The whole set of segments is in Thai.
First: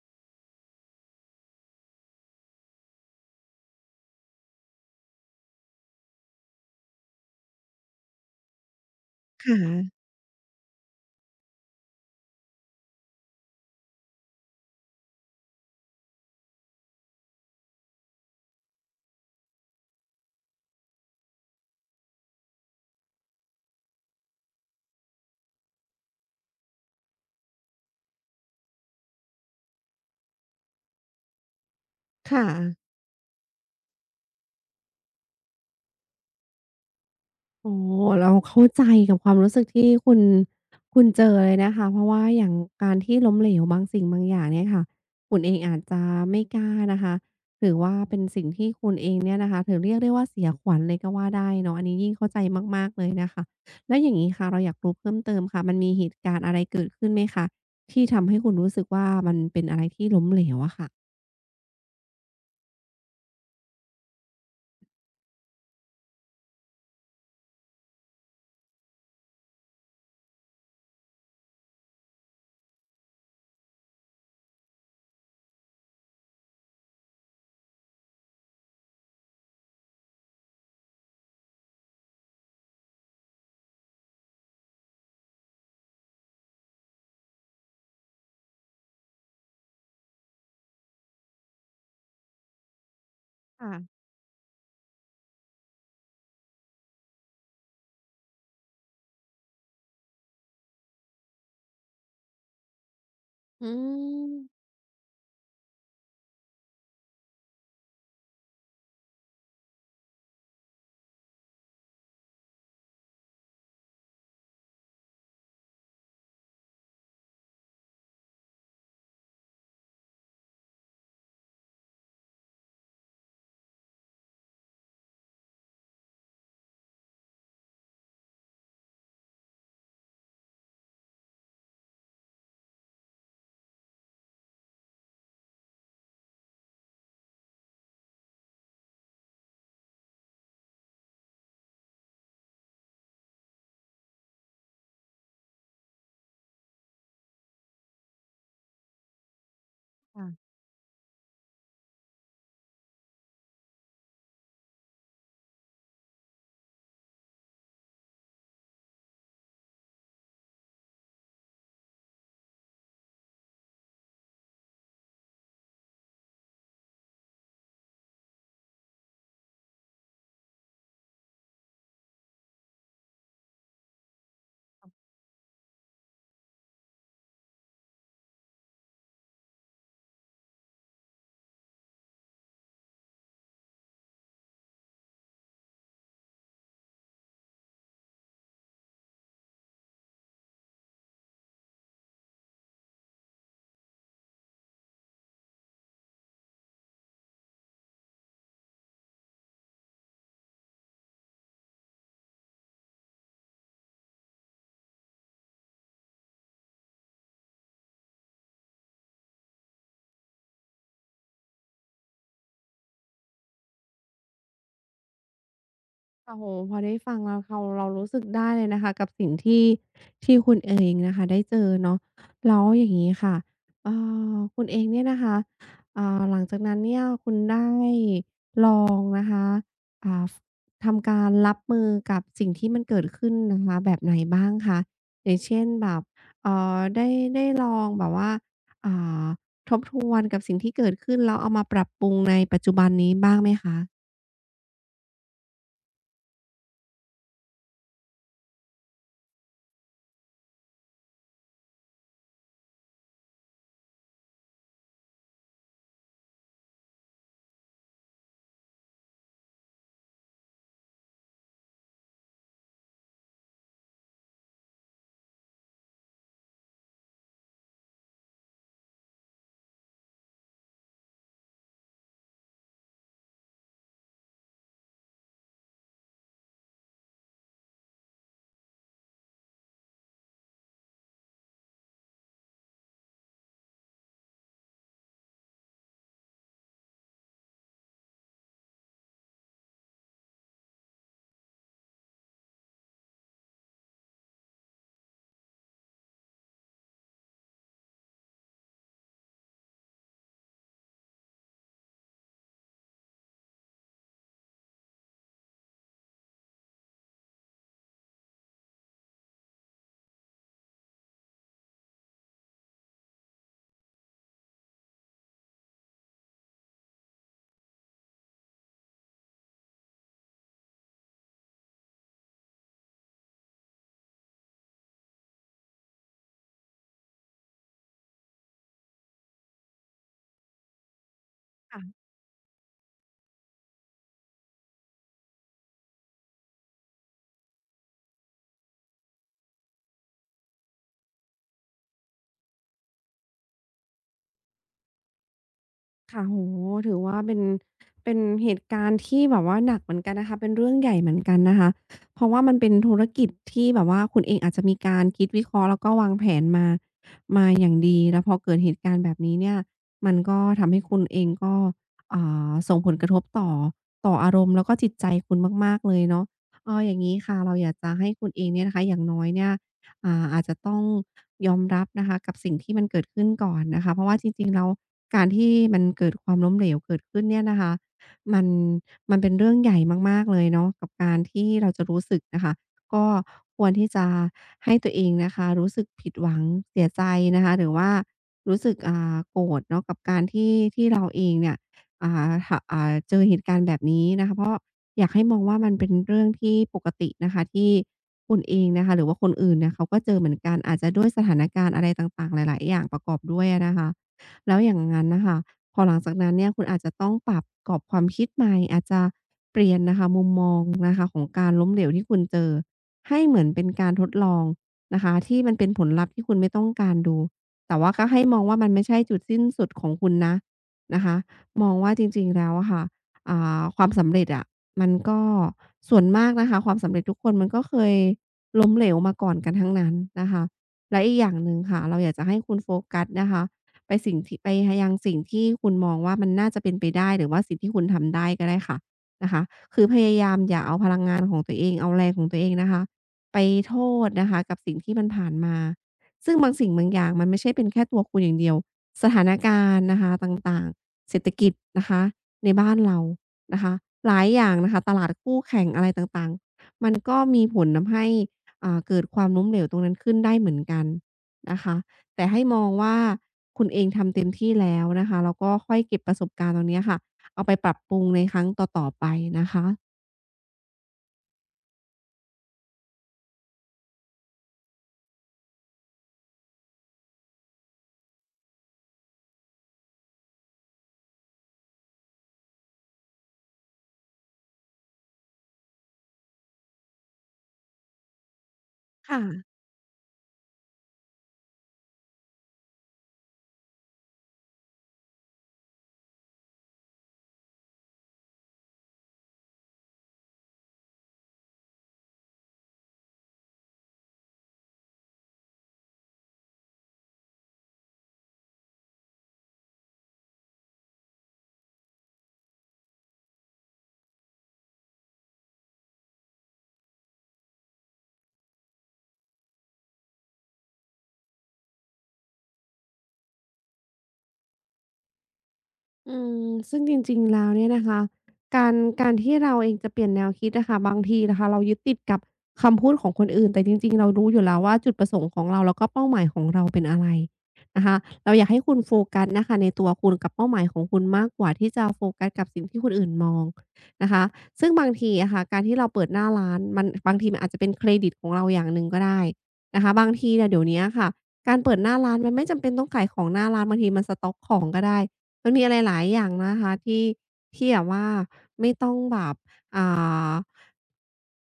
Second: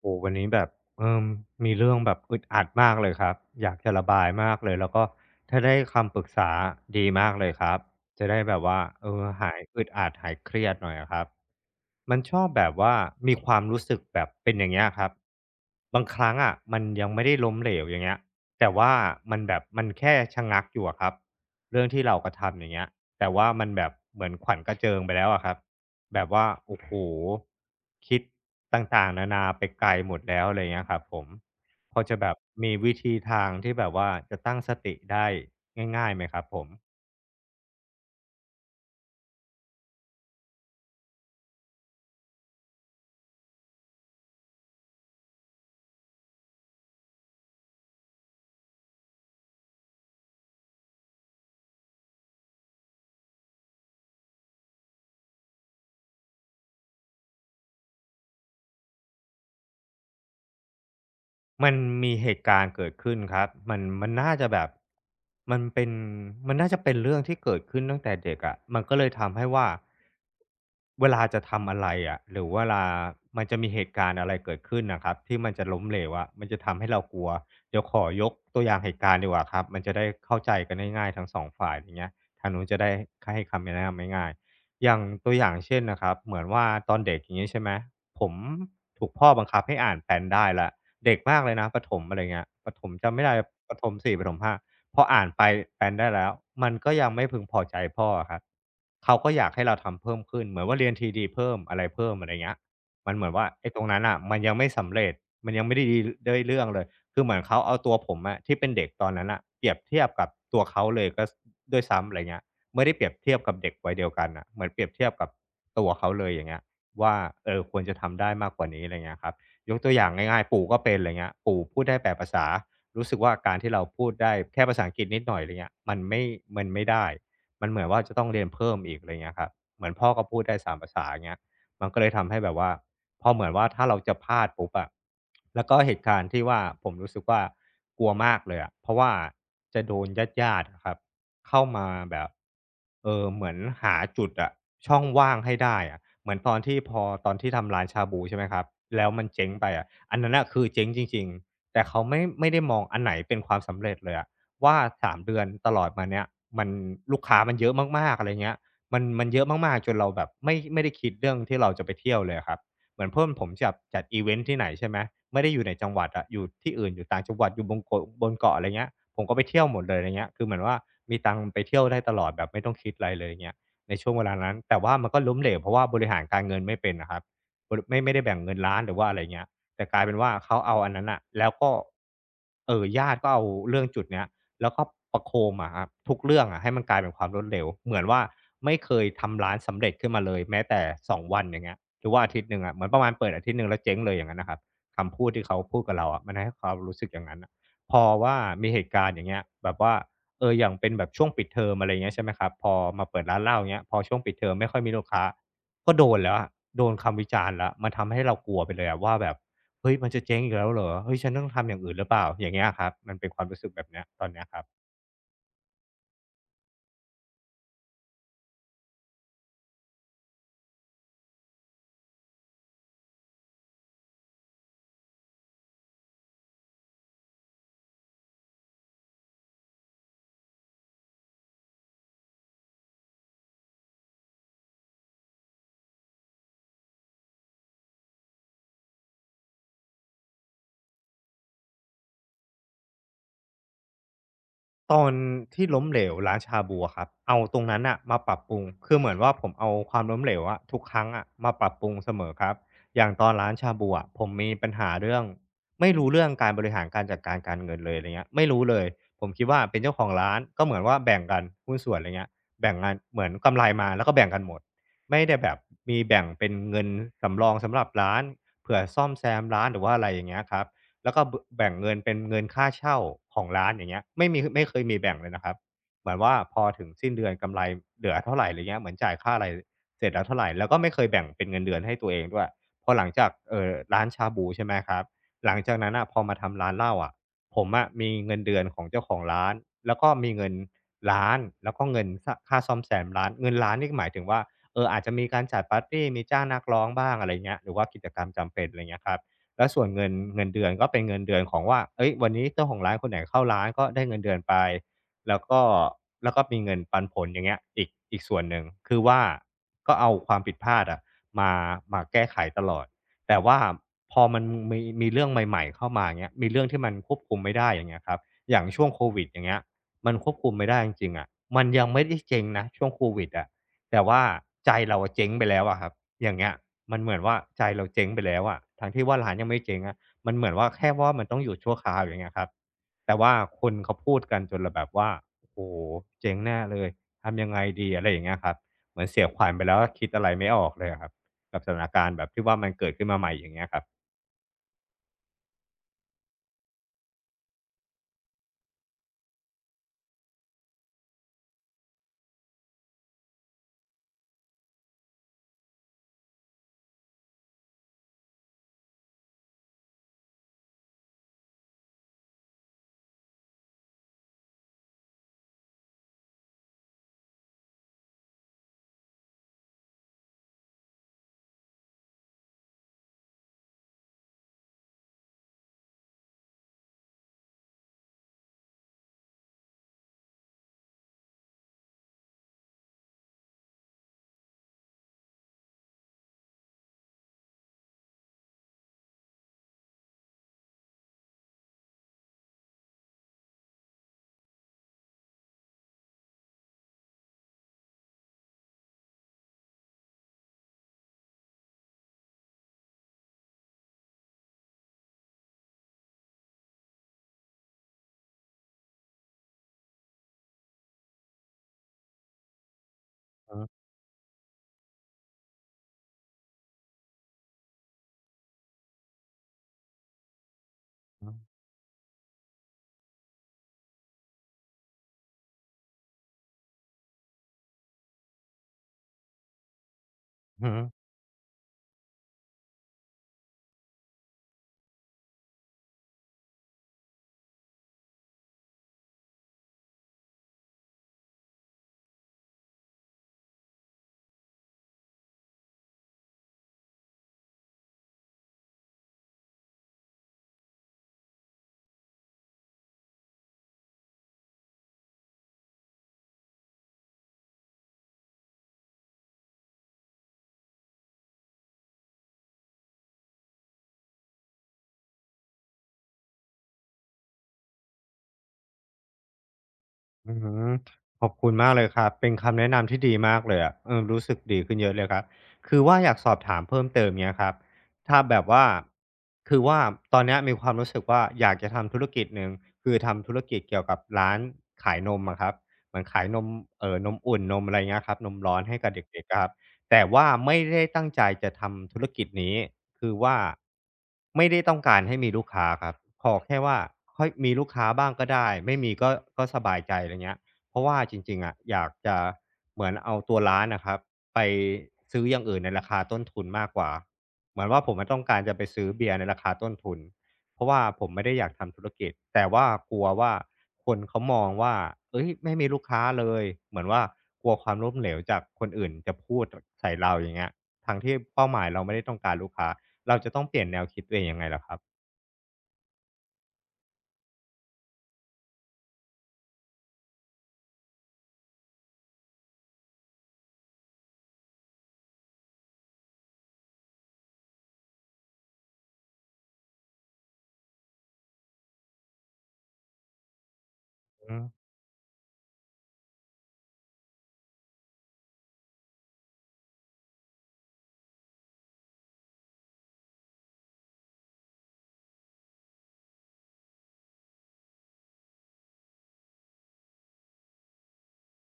โอ้วันนี้แบบเออมีเรื่องแบบอึดอัดมากเลยครับอยากจะระบายมากเลยแล้วก็ถ้าได้คำปรึกษาดีมากเลยครับจะได้แบบว่าคหายอึด่ะอัดหายเครียดหน่อยอะครับมันชอบแบบว่ามีความรู้สึกแบบเป็นอย่างเงี้ยครับบางครั้งอะมันยังไม่ได้ล้มเหลวอย่างเงี้ยแต่ว่ามันแค่ชะงักอยู่อะครับเรื่องที่เรากระทำอย่างเงี้ยแต่ว่ามันแบบเหมือนขวัญกระเจิงไปแล้วอะครับ แบบว่าโอ้โหคิดต่างๆนานาไปไกลหมดแล้วอะไรเงี้ยครับผมพอจะแบบค่ะ มีวิธีทางที่แบบว่าจะตั้งสติได้ง่ายๆไหมครับผม โอ้เราเข้าใจกับความรู้สึกที่คุณเจอเลยนะคะ เพราะว่าอย่างการที่ล้มเหลวบางสิ่งบางอย่างเนี่ยค่ะคุณเองอาจจะไม่กล้านะคะถือว่าเป็นสิ่งที่คุณเองเนี่ยนะคะถือเรียกได้ว่าเสียขวัญเลยก็ว่าได้เนาะอันนี้ยิ่งเข้าใจมากๆเลยนะคะแล้วอย่างงี้ค่ะเราอยากรู้เพิ่มเติมค่ะมันมีเหตุการณ์อะไรเกิดขึ้นไหมคะที่ทำให้คุณรู้สึกว่ามันเป็นอะไรที่ล้มเหลวอะค่ะมันมีเหตุการณ์เกิดขึ้นครับมันน่าจะแบบมันเป็นมันน่าจะเป็นเรื่องที่เกิดขึ้นตั้งแต่เด็กอะะมันก็เลยทำให้ว่าเวลาจะทำอะไรอะะหรือเวลามันจะมีเหตุการณ์อะไรเกิดขึ้นนะครับที่มันจะล้มเหลวอะะมันจะทำให้เรากลัวเดี๋ยวขอยกตัวอย่างเหตุการณ์ดีกว่าครับมันจะได้เข้าใจกันง่ายๆทั้งสองฝ่ายอย่างเงี้ยทางนู้นจะได้ให้คำแนะนำง่ายๆอย่างตัวอย่างเช่นนะครับเหมือนว่าตอนเด็กอย่างเงี้ยใช่ไหมผมถูกพ่อบังคับให้อ่าน p a นได้ละ เด็กมากเลยนะประถมอะไรเงี้ยประถมจำไม่ได้ประถมค่ะสี่ประถมห้าพออ่านไปแปลนได้แล้วมันก็ยังไม่พึงพอใจพ่ออะครับเขาก็อยากให้เราทำเพิ่มขึ้นเหมือนว่าเรียน TD เพิ่มอะไรเพิ่มอะไรเงี้ยมันเหมือนว่าอืไอ้ตรงนั้นน่ะมันยังมไม่สำเร็จมันยังไม่ได้ดีได้เรื่องเลยคือเหมือนเขาเอาตัวผมอะที่เป็นเด็กตอนนั้นน่ะเปรียบเทียบกับตัวเขาเลยก็สด้วยซ้ำอะไรเงี้ยไม่ได้เปรียบเทียบกับเด็กวัยเดียวกันน่ะเหมือนเปรียบเทียบกับตัวเขาเลยอย่างเงี้ยว่าควรจะทำได้มากกว่านี้อะไรเงี้ยครับ ยกตัวอย่างง่ายๆปู่ก็เป็นอะไรเงี้ยปู่พูดได้8 ภาษารู้สึกว่าการที่เราพูดได้แค่ภาษาอังกฤษนิดหน่อยอะไรเงี้ยมันไม่ได้มันเหมือนว่าจะต้องเรียนเพิ่มอีกอะไรเงี้ยครับเหมือนพ่อก็พูดได้3ภาษาอย่างเงี้ยมันก็เลยทำให้แบบว่าพอเหมือนว่าถ้าเราจะพลาดปุ๊บอะแล้วก็เหตุการณ์ที่ว่าผมรู้สึกว่ากลัวมากเลยอะเพราะว่าจะโดนญาติๆอะครับ เข้ามาแบบเหมือนหาจุดอะช่องว่างให้ได้อะเหมือนตอนที่พอตอนที่ทำร้านชาบูใช่ไหมครับแล้วมันเจ๊งไปอะอันนั้นอะค่ะ คือเจ๊งจริงๆแต่เขาไม่ได้มองอันไหนเป็นความสำเร็จเลยอะว่า3เดือนตลอดมาเนี้ยมันลูกค้ามันเยอะมากๆอะไรเงี้ยมันมันเยอะมากๆจนเราแบบไม่ได้คิดเรื่องที่เราจะไปเที่ยวเลยครับ เหมือนเพื่อนผมจับจัดอีเวนท์ที่ไหนใช่ไหมไม่ได้อยู่ในจังหวัดอะอยู่ที่อื่นอยู่ต่างจังหวัดอยู่บนโกาะบนเกาะอะไรเงี้ยผมก็ไปเที่ยวหมดเลยอะไรเงี้ยคือเหมือนว่ามีตังค์ไปเที่ยวได้ตลอดแบบไม่ต้องคิดอะไรเลยเงี้ยในช่วงเวลานั้นแต่ว่ามันก็ล้มเหลวเพราะว่าบริหารการเงินไม่เป็นนะครับบริไม่ไม่ได้แบ่งเงินล้านหรือว่าอะไรเงี้ยแต่กลายเป็นว่าเขาเอาอันนั้นอะแล้วก็ญาติก็เอาเรื่องจุดเนี้ยแล้วก็ประโคมอะครับทุกเรื่องอะให้มันกลายเป็นความล้มเหลวเหมือนว่าไม่เคยทำร้านสำเร็จขึ้นมาเลยแม้แต่2 วันอย่างเงี้ย หรือว่าอาทิตย์หนึ่งอะเหมือนประมาณเปิดอาทิตย์หนึ่งแล้วเจ๊งเลยอย่างนั้นนะครับคำพูดที่เขาพูดกับเราอะมันให้ความรู้สึกอย่างนั้นอะพอว่ามีเหตุการณ์อย่างเงี้ยแบบว่าอย่างเป็นแบบช่วงปิดเทอมอะไรเงี้ยใช่ไหมครับพอมาเปิดร้านเหล้าเงี้ยพอช่วงปิดเทอมไม่ค่อยมีลูกค้าก็โดนแล้วอะโดนคำวิจารณ์แล้วมันทำให้เรากลัวไปเลยอะว่าแบบเฮ้ยมันจะเจ๊งอีกแล้วเหรอเฮ้ยฉันต้องทำอย่างอื่นหรือเปล่าอย่างเงี้ยครับมันเป็นความรู้สึกแบบเนี้ยตอนเนี้ยครับ โอ้โฮพอได้ฟังแล้วเรารู้สึกได้เลยนะคะกับสิ่งที่คุณเองนะคะได้เจอเนาะแล้วอย่างงี้ค่ะเอ่คุณเองเนี่ยนะคะอ่าหลังจากนั้นเนี่ยคุณได้ลองนะคะอ่าฟทำการรับมือกับสิ่งที่มันเกิดขึ้นนะคะแบบไหนบ้างคะอย่างเช่นแบบเอ่อได้ได้ลองแบบว่าอ่าทบทวนกับสิ่งที่เกิดขึ้นแล้วเอามาปรับปรุงในปัจจุบันนี้บ้างไหมคะ ตอนที่ล้มเหลวร้านชาบูอะครับ เอาตรงนั้นอะมาปรับปรุงคือเหมือนว่าผมเอาความล้มเหลวอะทุกครั้งอะมาปรับปรุงเสมอครับ อย่างตอนร้านชาบูอะผมมีปัญหาเรื่องไม่รู้เรื่องการบริหารการจัดการการเงินเลยอะไรเงี้ยไม่รู้เลย ผมคิดว่าเป็นเจ้าของร้านก็เหมือนว่าแบ่งกันหุ้นส่วนอะไรเงี้ยแบ่งงานเหมือนกำไรมาแล้วก็แบ่งกันหมดไม่ได้แบบมีแบ่งเป็นเงินสำรองสำหรับร้านเผื่อซ่อมแซมร้านหรือว่าอะไรอย่างเงี้ยครับ แล้วก็แบ่งเงินเป็นเงินค่าเช่าของร้านอย่างเงี้ยไม่มีไม่เคยมีแบ่งเลยนะครับเหมือนว่าพอถึงสิ้นเดือนกำไรเหลือเท่าไรเงี้ยเหมือนจ่ายค่าอะไรเสร็จแล้วเท่าไรแล้วก็ไม่เคยแบ่งเป็นเงินเดือนให้ตัวเองด้วยพอหลังจากร้านชาบูใช่ไหมครับหลังจากนั้นน่ะพอมาทำร้านเหล้าอะผมอะมีเงินเดือนของเจ้าของร้านแล้วก็มีเงินร้านแล้วก็เงินค่าซ่อมแซมร้านเงินร้านนี่หมายถึงว่าอาจจะมีการจัดปาร์ตีมีจ้างนักร้องบ้างอะไรเงี้ยหรือว่ากิจกรรมจำเป็นไรเงี้ยครับ แล้วส่วนเงินเดือนก็เป็นเงินเดือนของว่าเฮ้ยวันนี้เจ้าของร้านคนไหนเข้าร้านก็ได้เงินเดือนไปแล้วก็มีเงินปันผลอย่างเงี้ยอีกส่วนหนึ่งคือว่าก็เอาความผิดพลาดอะมาแก้ไขตลอด แต่ว่าพอมันมีเรื่องใหม่ๆเข้ามาอย่างเงี้ยมีเรื่องที่มันควบคุมไม่ได้อย่างเงี้ยครับอย่างช่วงโควิดอย่างเงี้ยมันควบคุมไม่ได้จริงๆอะมันยังไม่ได้เจ๊งนะช่วงโควิดอะ แต่ว่าใจเราอะเจ๊งไปแล้วอะครับอย่างเงี้ยมันเหมือนว่าใจเราเจ๊งไปแล้วอะทั้งที่ว่าร้านยังไม่เจ๊งอะมันเหมือนว่าแค่ว่ามันต้องหยุดชั่วคราวอย่างเงี้ยครับแต่ว่าคนเขาพูดกันจนเราแบบว่าโอ้โฮเจ๊งแน่เลยทำยังไงดีอะไรอย่างเงี้ยครับเหมือนเสียขวัญไปแล้วอะคิดอะไรไม่ออกเลยอะครับกับสถานการณ์แบบที่ว่ามันเกิดขึ้นมาใหม่อย่างเงี้ยครับค่ะโอ้โฮถือว่าเป็นเป็นเหตุการณ์ที่แบบว่าหนักเหมือนกันนะคะเป็นเรื่องใหญ่เหมือนกันนะคะเพราะว่ามันเป็นธุรกิจที่แบบว่าคุณเองอาจจะมีการคิดวิเคราะห์แล้วก็วางแผนมาอย่างดีแล้วพอเกิดเหตุการณ์แบบนี้เนี่ยมันก็ทำให้คุณเองก็อ่าส่งผลกระทบต่ออารมณ์แล้วก็จิตใจคุณมากๆเลยเนาะเอออย่างงี้ค่ะเราอยากจะให้คุณเองเนี่ยนะคะอย่างน้อยเนี่ย อ่าอาจจะต้องยอมรับนะคะกับสิ่งที่มันเกิดขึ้นก่อนนะคะเพราะว่าจริงๆแล้วการที่มันเกิดความล้มเหลวเกิดขึ้นเนี่ยนะคะมันมันเป็นเรื่องใหญ่มากๆเลยเนาะกับการที่เราจะรู้สึกนะคะก็ควรที่จะให้ตัวเองนะคะรู้สึกผิดหวังเสียใจนะคะหรือว่ารู้สึกอ่าโกรธเนาะกับการที่เราเองเนี่ยอ่าหอ่าเจอเหตุการณ์แบบนี้นะคะเพราะ อยากให้มองว่ามันเป็นเรื่องที่ปกตินะคะที่คุณเองนะคะหรือว่าคนอื่นเนี่ยเขาก็เจอเหมือนกันอาจจะด้วยสถานการณ์อะไรต่างๆหลายๆอย่างประกอบด้วยอะนะคะแล้วอย่างงั้นน่ะค่ะพอหลังจากนั้นเนี่ยคุณอาจจะต้องปรับกรอบความคิดใหม่อาจจะเปลี่ยนนะคะมุมมองนะคะของการล้มเหลวที่คุณเจอให้เหมือนอือเป็นฮึการทดลองนะคะที่มันเป็นผลลัพธ์ที่คุณไม่ต้องการดูแต่ว่าก็ให้มองว่ามันไม่ใช่จุดสิ้นสุดของคุณนะนะคะอืมองว่าจริงๆแล้วอะค่ะอ่าความสำเร็จอะ มันก็ส่วนมากนะคะความสำเร็จทุกคนมันก็เคยล้มเหลวมาก่อนกันทั้งนั้นนะคะอฮึ และอีกอย่างหนึ่งค่ะเราอยากจะให้คุณโฟกัสนะคะไปยังสิ่งที่คุณมองว่ามันน่าจะเป็นไปได้หรือว่าสิ่งที่คุณทำได้ก็ได้ค่ะนะคะคือพยายามอย่าเอาพลังงานของตัวเองเอาแรงของตัวเองนะคะไปโทษนะคะกับสิ่งที่มันผ่านมาซึ่งบางสิ่งบางอย่างมันไม่ใช่เป็นแค่ตัวคุณอย่างเดียวสถานการณ์นะคะต่างๆเศรษฐกิจนะคะในบ้านเรา นะคะหลายอย่างนะคะตลาดคู่แข่งอะไรต่างๆมันก็มีผลทำให้อ่าเกิดความล้มเหลวตรงนั้นขึ้นได้เหมือนกันนะคะแต่ให้มองว่าคุณเองทำเต็มที่แล้วนะคะแล้วก็ค่อยเก็บประสบการณ์ตรงเนี้ยค่ะเอาไปปรับปรุงในครั้งต่อๆไปนะคะอืมขอบคุณมากเลยครับเป็นคำแนะนำที่ดีมากเลยอะเออรู้สึกดีขึ้นเยอะเลยครับคือว่าอยากสอบถามเพิ่มเติมเงี้ยครับถ้าแบบว่าคือว่าตอนเนี้ยมีความรู้สึกว่าอยากจะทำธุรกิจหนึ่งคือทำธุรกิจเกี่ยวกับร้านขายนมอะครับเหมือนขายนมนมอุ่นนมอะไรเงี้ยครับนมร้อนให้กับค่ะ เด็กๆอะครับ แต่ว่าไม่ได้ตั้งใจจะทำธุรกิจนี้คือว่าไม่ได้ต้องการให้มีลูกค้าครับขอแค่ว่าค่อยมีลูกค้าบ้างก็ได้ไม่มีก็สบายใจอะไรเงี้ยเพราะว่าจริงๆอะอยากจะเหมือนเอาตัวร้านน่ะครับไปซื้ออย่างอื่นในราคาต้นทุนมากกว่าเหมือนว่าผมอะต้องการจะไปซื้อเบียร์ในราคาต้นทุน เพราะว่าผมไม่ได้อยากทำธุรกิจแต่ว่ากลัวว่าคนเขามองว่าเอ้ยไม่มีลูกค้าเลยเหมือนว่ากลัวความล้มเหลวจากคนอื่นจะพูดใส่เราอย่างเงี้ยทั้งที่เป้าหมายเราไม่ได้ต้องการลูกค้าเราจะต้องเปลี่ยนแนวคิดตัวเองยังไงล่ะครับอืมซึ่งจริงๆ แล้วเนี่ยนะคะการการที่เราเองจะเปลี่ยนแนวคิดอะค่ะบางทีนะคะเรายึดติดกับคำพูดของคนอื่นแต่จริงๆ เรารู้อยู่แล้วว่าจุดประสงค์ของเราแล้วก็เป้าหมายของเราเป็นอะไรนะคะเราอยากให้คุณโฟกัสนะคะในตัวคุณกับเป้าหมายของคุณมากกว่าที่จะโฟกัสกับสิ่งที่คนอื่นมองนะคะอืมๆซึ่งบางทีอะค่ะการที่เราเปิดหน้าร้านมันบางทีมันอาจจะเป็นเครดิตของเราอย่างหนึ่งก็ได้นะคะบางทีเนี่ยเดี๋ยวเนี้ยค่ะ การเปิดหน้าร้านมันไม่จำเป็นต้องขายของหน้าร้านบางทีมันสต๊อกของก็ได้มันมีอะไรหลายอย่างนะคะที่ที่แบบว่าไม่ต้องแบบอ่า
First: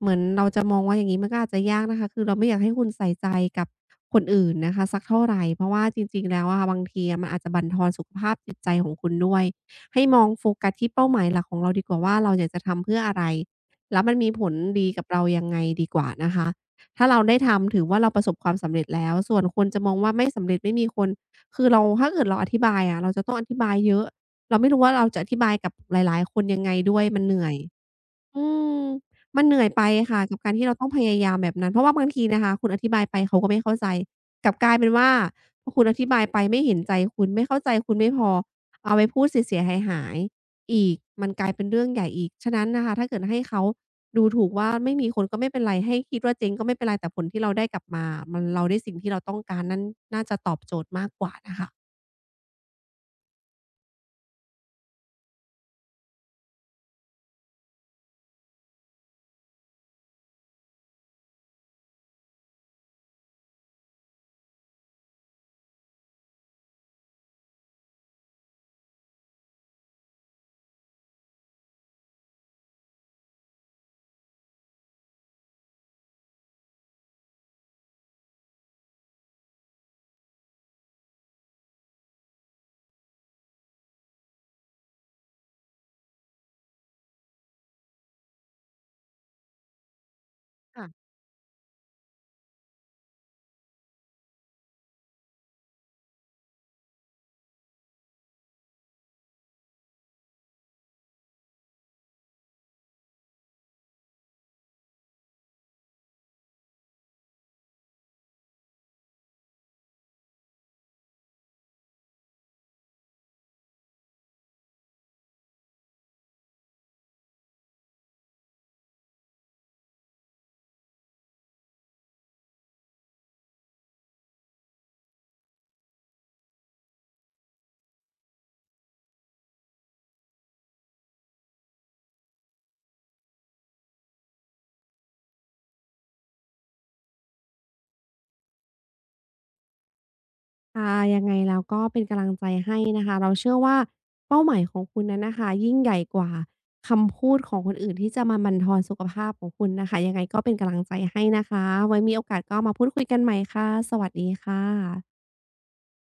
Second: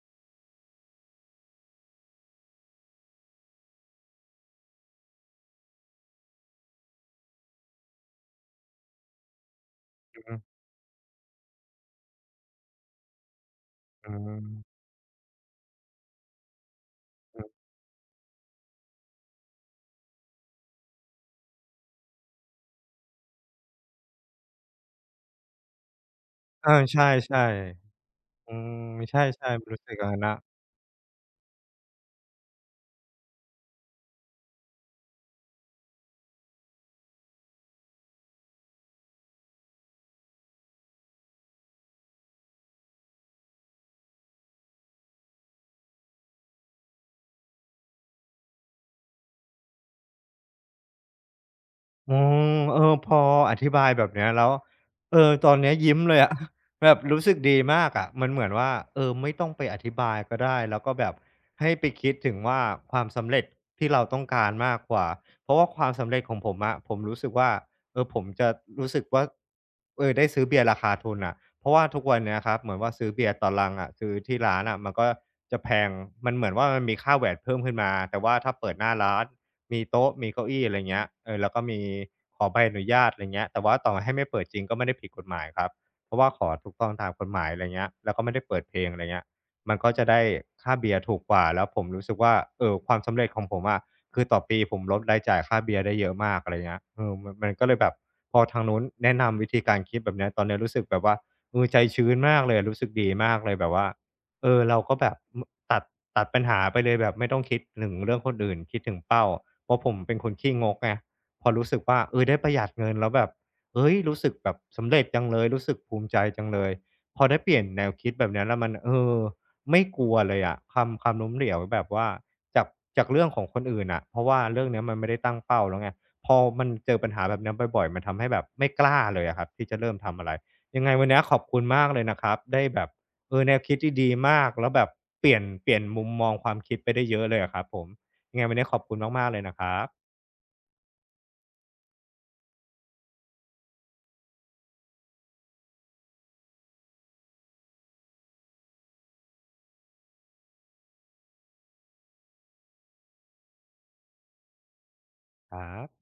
เหมือนเราจะมองว่าอย่างงี้มันก็อาจจะยากนะคะคือเราไม่อยากให้คุณใส่ใจกับคนอื่นนะคะสักเท่าไรเพราะว่าจริงๆแล้วอะค่ะบางทีอะมันอาจจะบั่นทอนสุขภาพจิตใจของคุณด้วยให้มองอโฟกัสที่เป้าหมายหลักของเราดีกว่าว่าเราอยากจะทำเพื่ออะไรแล้วอืมันมีผมลๆดีกับเรายังไงดีกว่านะคะ ถ้าเราได้ทำถือว่าเราประสบความสำเร็จแล้วส่วนคนจะมองว่าไม่สำเร็จไม่มีคนคือเราถ้าเกิดเราอธิบายอะเราจะต้องอธิบายเยอะเราไม่รู้ว่าเราจะอธิบายกับหลายๆ คนยังเอไงอาด้วยใช่มันเหนื่อย อืๆอืมมใช่มันเหนื่อยๆรู้ไปสึกอย่างงั้ค่ะนนะ กับการที่เราต้องพยายามแบบนั้นเพราะว่าบางทีนะคะคุณอธิบายไปเขาก็ไม่เข้าใจกลับกลายเป็นว่าพอคุณอธิบายไปไม่เห็นใจคุณไม่เข้าใจคุณไม่พอเอาไปพูดเสียๆหายๆอีกมันกลายเป็นเรื่องใหญ่อีกฉะนั้นนะคะถ้าเกิดให้เขาดูถูกว่าไม่มีคนก็ไม่เป็นไรให้คิดว่าเจ๊งก็ไม่เป็นไรแต่ผลที่เราได้กลับมามันเราได้สิ่งที่เราต้องการนั่นน่าจะตอบโจทย์มากกว่านะคะอ๋อเออพออธิบายแบบเนี้ยแล้วเออตอนเนี้ยยิ้มเลยอะ แบบรู้สึกดีมากอะมันเหมือนว่าเออไม่ต้องไปอธิบายก็ได้แล้วก็แบบให้ไปคิดถึงว่าความสำเร็จที่เราต้องการมากกว่าเพราะว่าความสำเร็จของผมอะผมรู้สึกว่าเออผมจะรู้สึกว่าเออได้ซื้อเบียร์ราคาทุนอะเพราะว่าทุกวันเนี้ยครับเหมือนว่าซื้อเบียร์ตอนลังอะซื้อที่ร้านอะมันก็จะแพงมันเหมือนว่ามันมีค่า v ว t เพิ่มขึ้นมาแต่ว่าถ้าเปิดหน้าร้าน มีโต๊ะมีเก้าอี้อะไรเงี้ยเออแล้วก็มีขอใบอนุญาตอะไรเงี้ยแต่ว่าต่อให้ไม่เปิดจริงก็ไม่ได้ผิดกฎหมายครับเพราะว่าขอถูกต้องตามกฎหมายอะไรเงี้ยแล้วก็ไม่ได้เปิดเพลงอะไรเงี้ยมันก็จะได้ค่าค่ะ เบียร์ถูกกว่าแล้วผมรู้สึกว่าความสำเร็จของผมอะคือต่อปีผมลดรายจ่ายค่าเบียร์ได้เยอะมากอะไรเงี้ยเออมันก็เลยแบบพอทางนู้นแนะนำวิธีการคิดแบบเนี้ยตอนเนี้ยรู้สึกแบบว่าเออใจชื้นมากเลยรู้สึกดีมากเลยแบบว่าเออเราก็แบบ ตัดปัญหาไปเลยแบบไม่ต้องคิดถึงเรื่องคนอื่นคิดถึงเป้าเพราะผมเป็นคนขี้งกไงพอรู้สึกว่าเออได้ประหยัดเงินแล้วแบบเฮ้ยรู้สึกแบบสำเร็จจังเลยรู้สึกภูมิใจจังเลยพอได้เปลี่ยนแนวคิดแบบเนี้ยแล้วมันเออไม่กลัวเลยอะความล้มเหลวแบบว่าจากเรื่องของคนอื่นน่ะเพราะว่าเรื่องเนี้ยมันไม่ได้ตั้งเป้าแล้วไงพอมันเจอปัญหาแบบเนี้ยบ่อยๆมันทำให้แบบไม่กล้าเลยอะครับที่จะเริ่มทำอะไรยังไงวันเนี้ยขอบคุณมากเลยนะครับได้แบบ เออแนวคิดที่ดีมากแล้วแบบเปลี่ยนมุมมองความคิดไปได้เยอะเลยอะครับผมยังไงวันนี้ขอบคุณมากๆเลยนะครับค่ะยังไงแล้วก็เป็นกำลังใจให้นะคะเราเชื่อว่าเป้าหมายของคุณนั้นนะคะยิ่งใหญ่กว่าคำพูดของคนอื่นที่จะมาบั่นทอนสุขภาพของคุณนะคะยังไงก็เป็นกำลังใจให้นะคะไว้มีโอกาสก็มาพูดคุยกันใหม่ค่ะสวัสดีค่ะครับ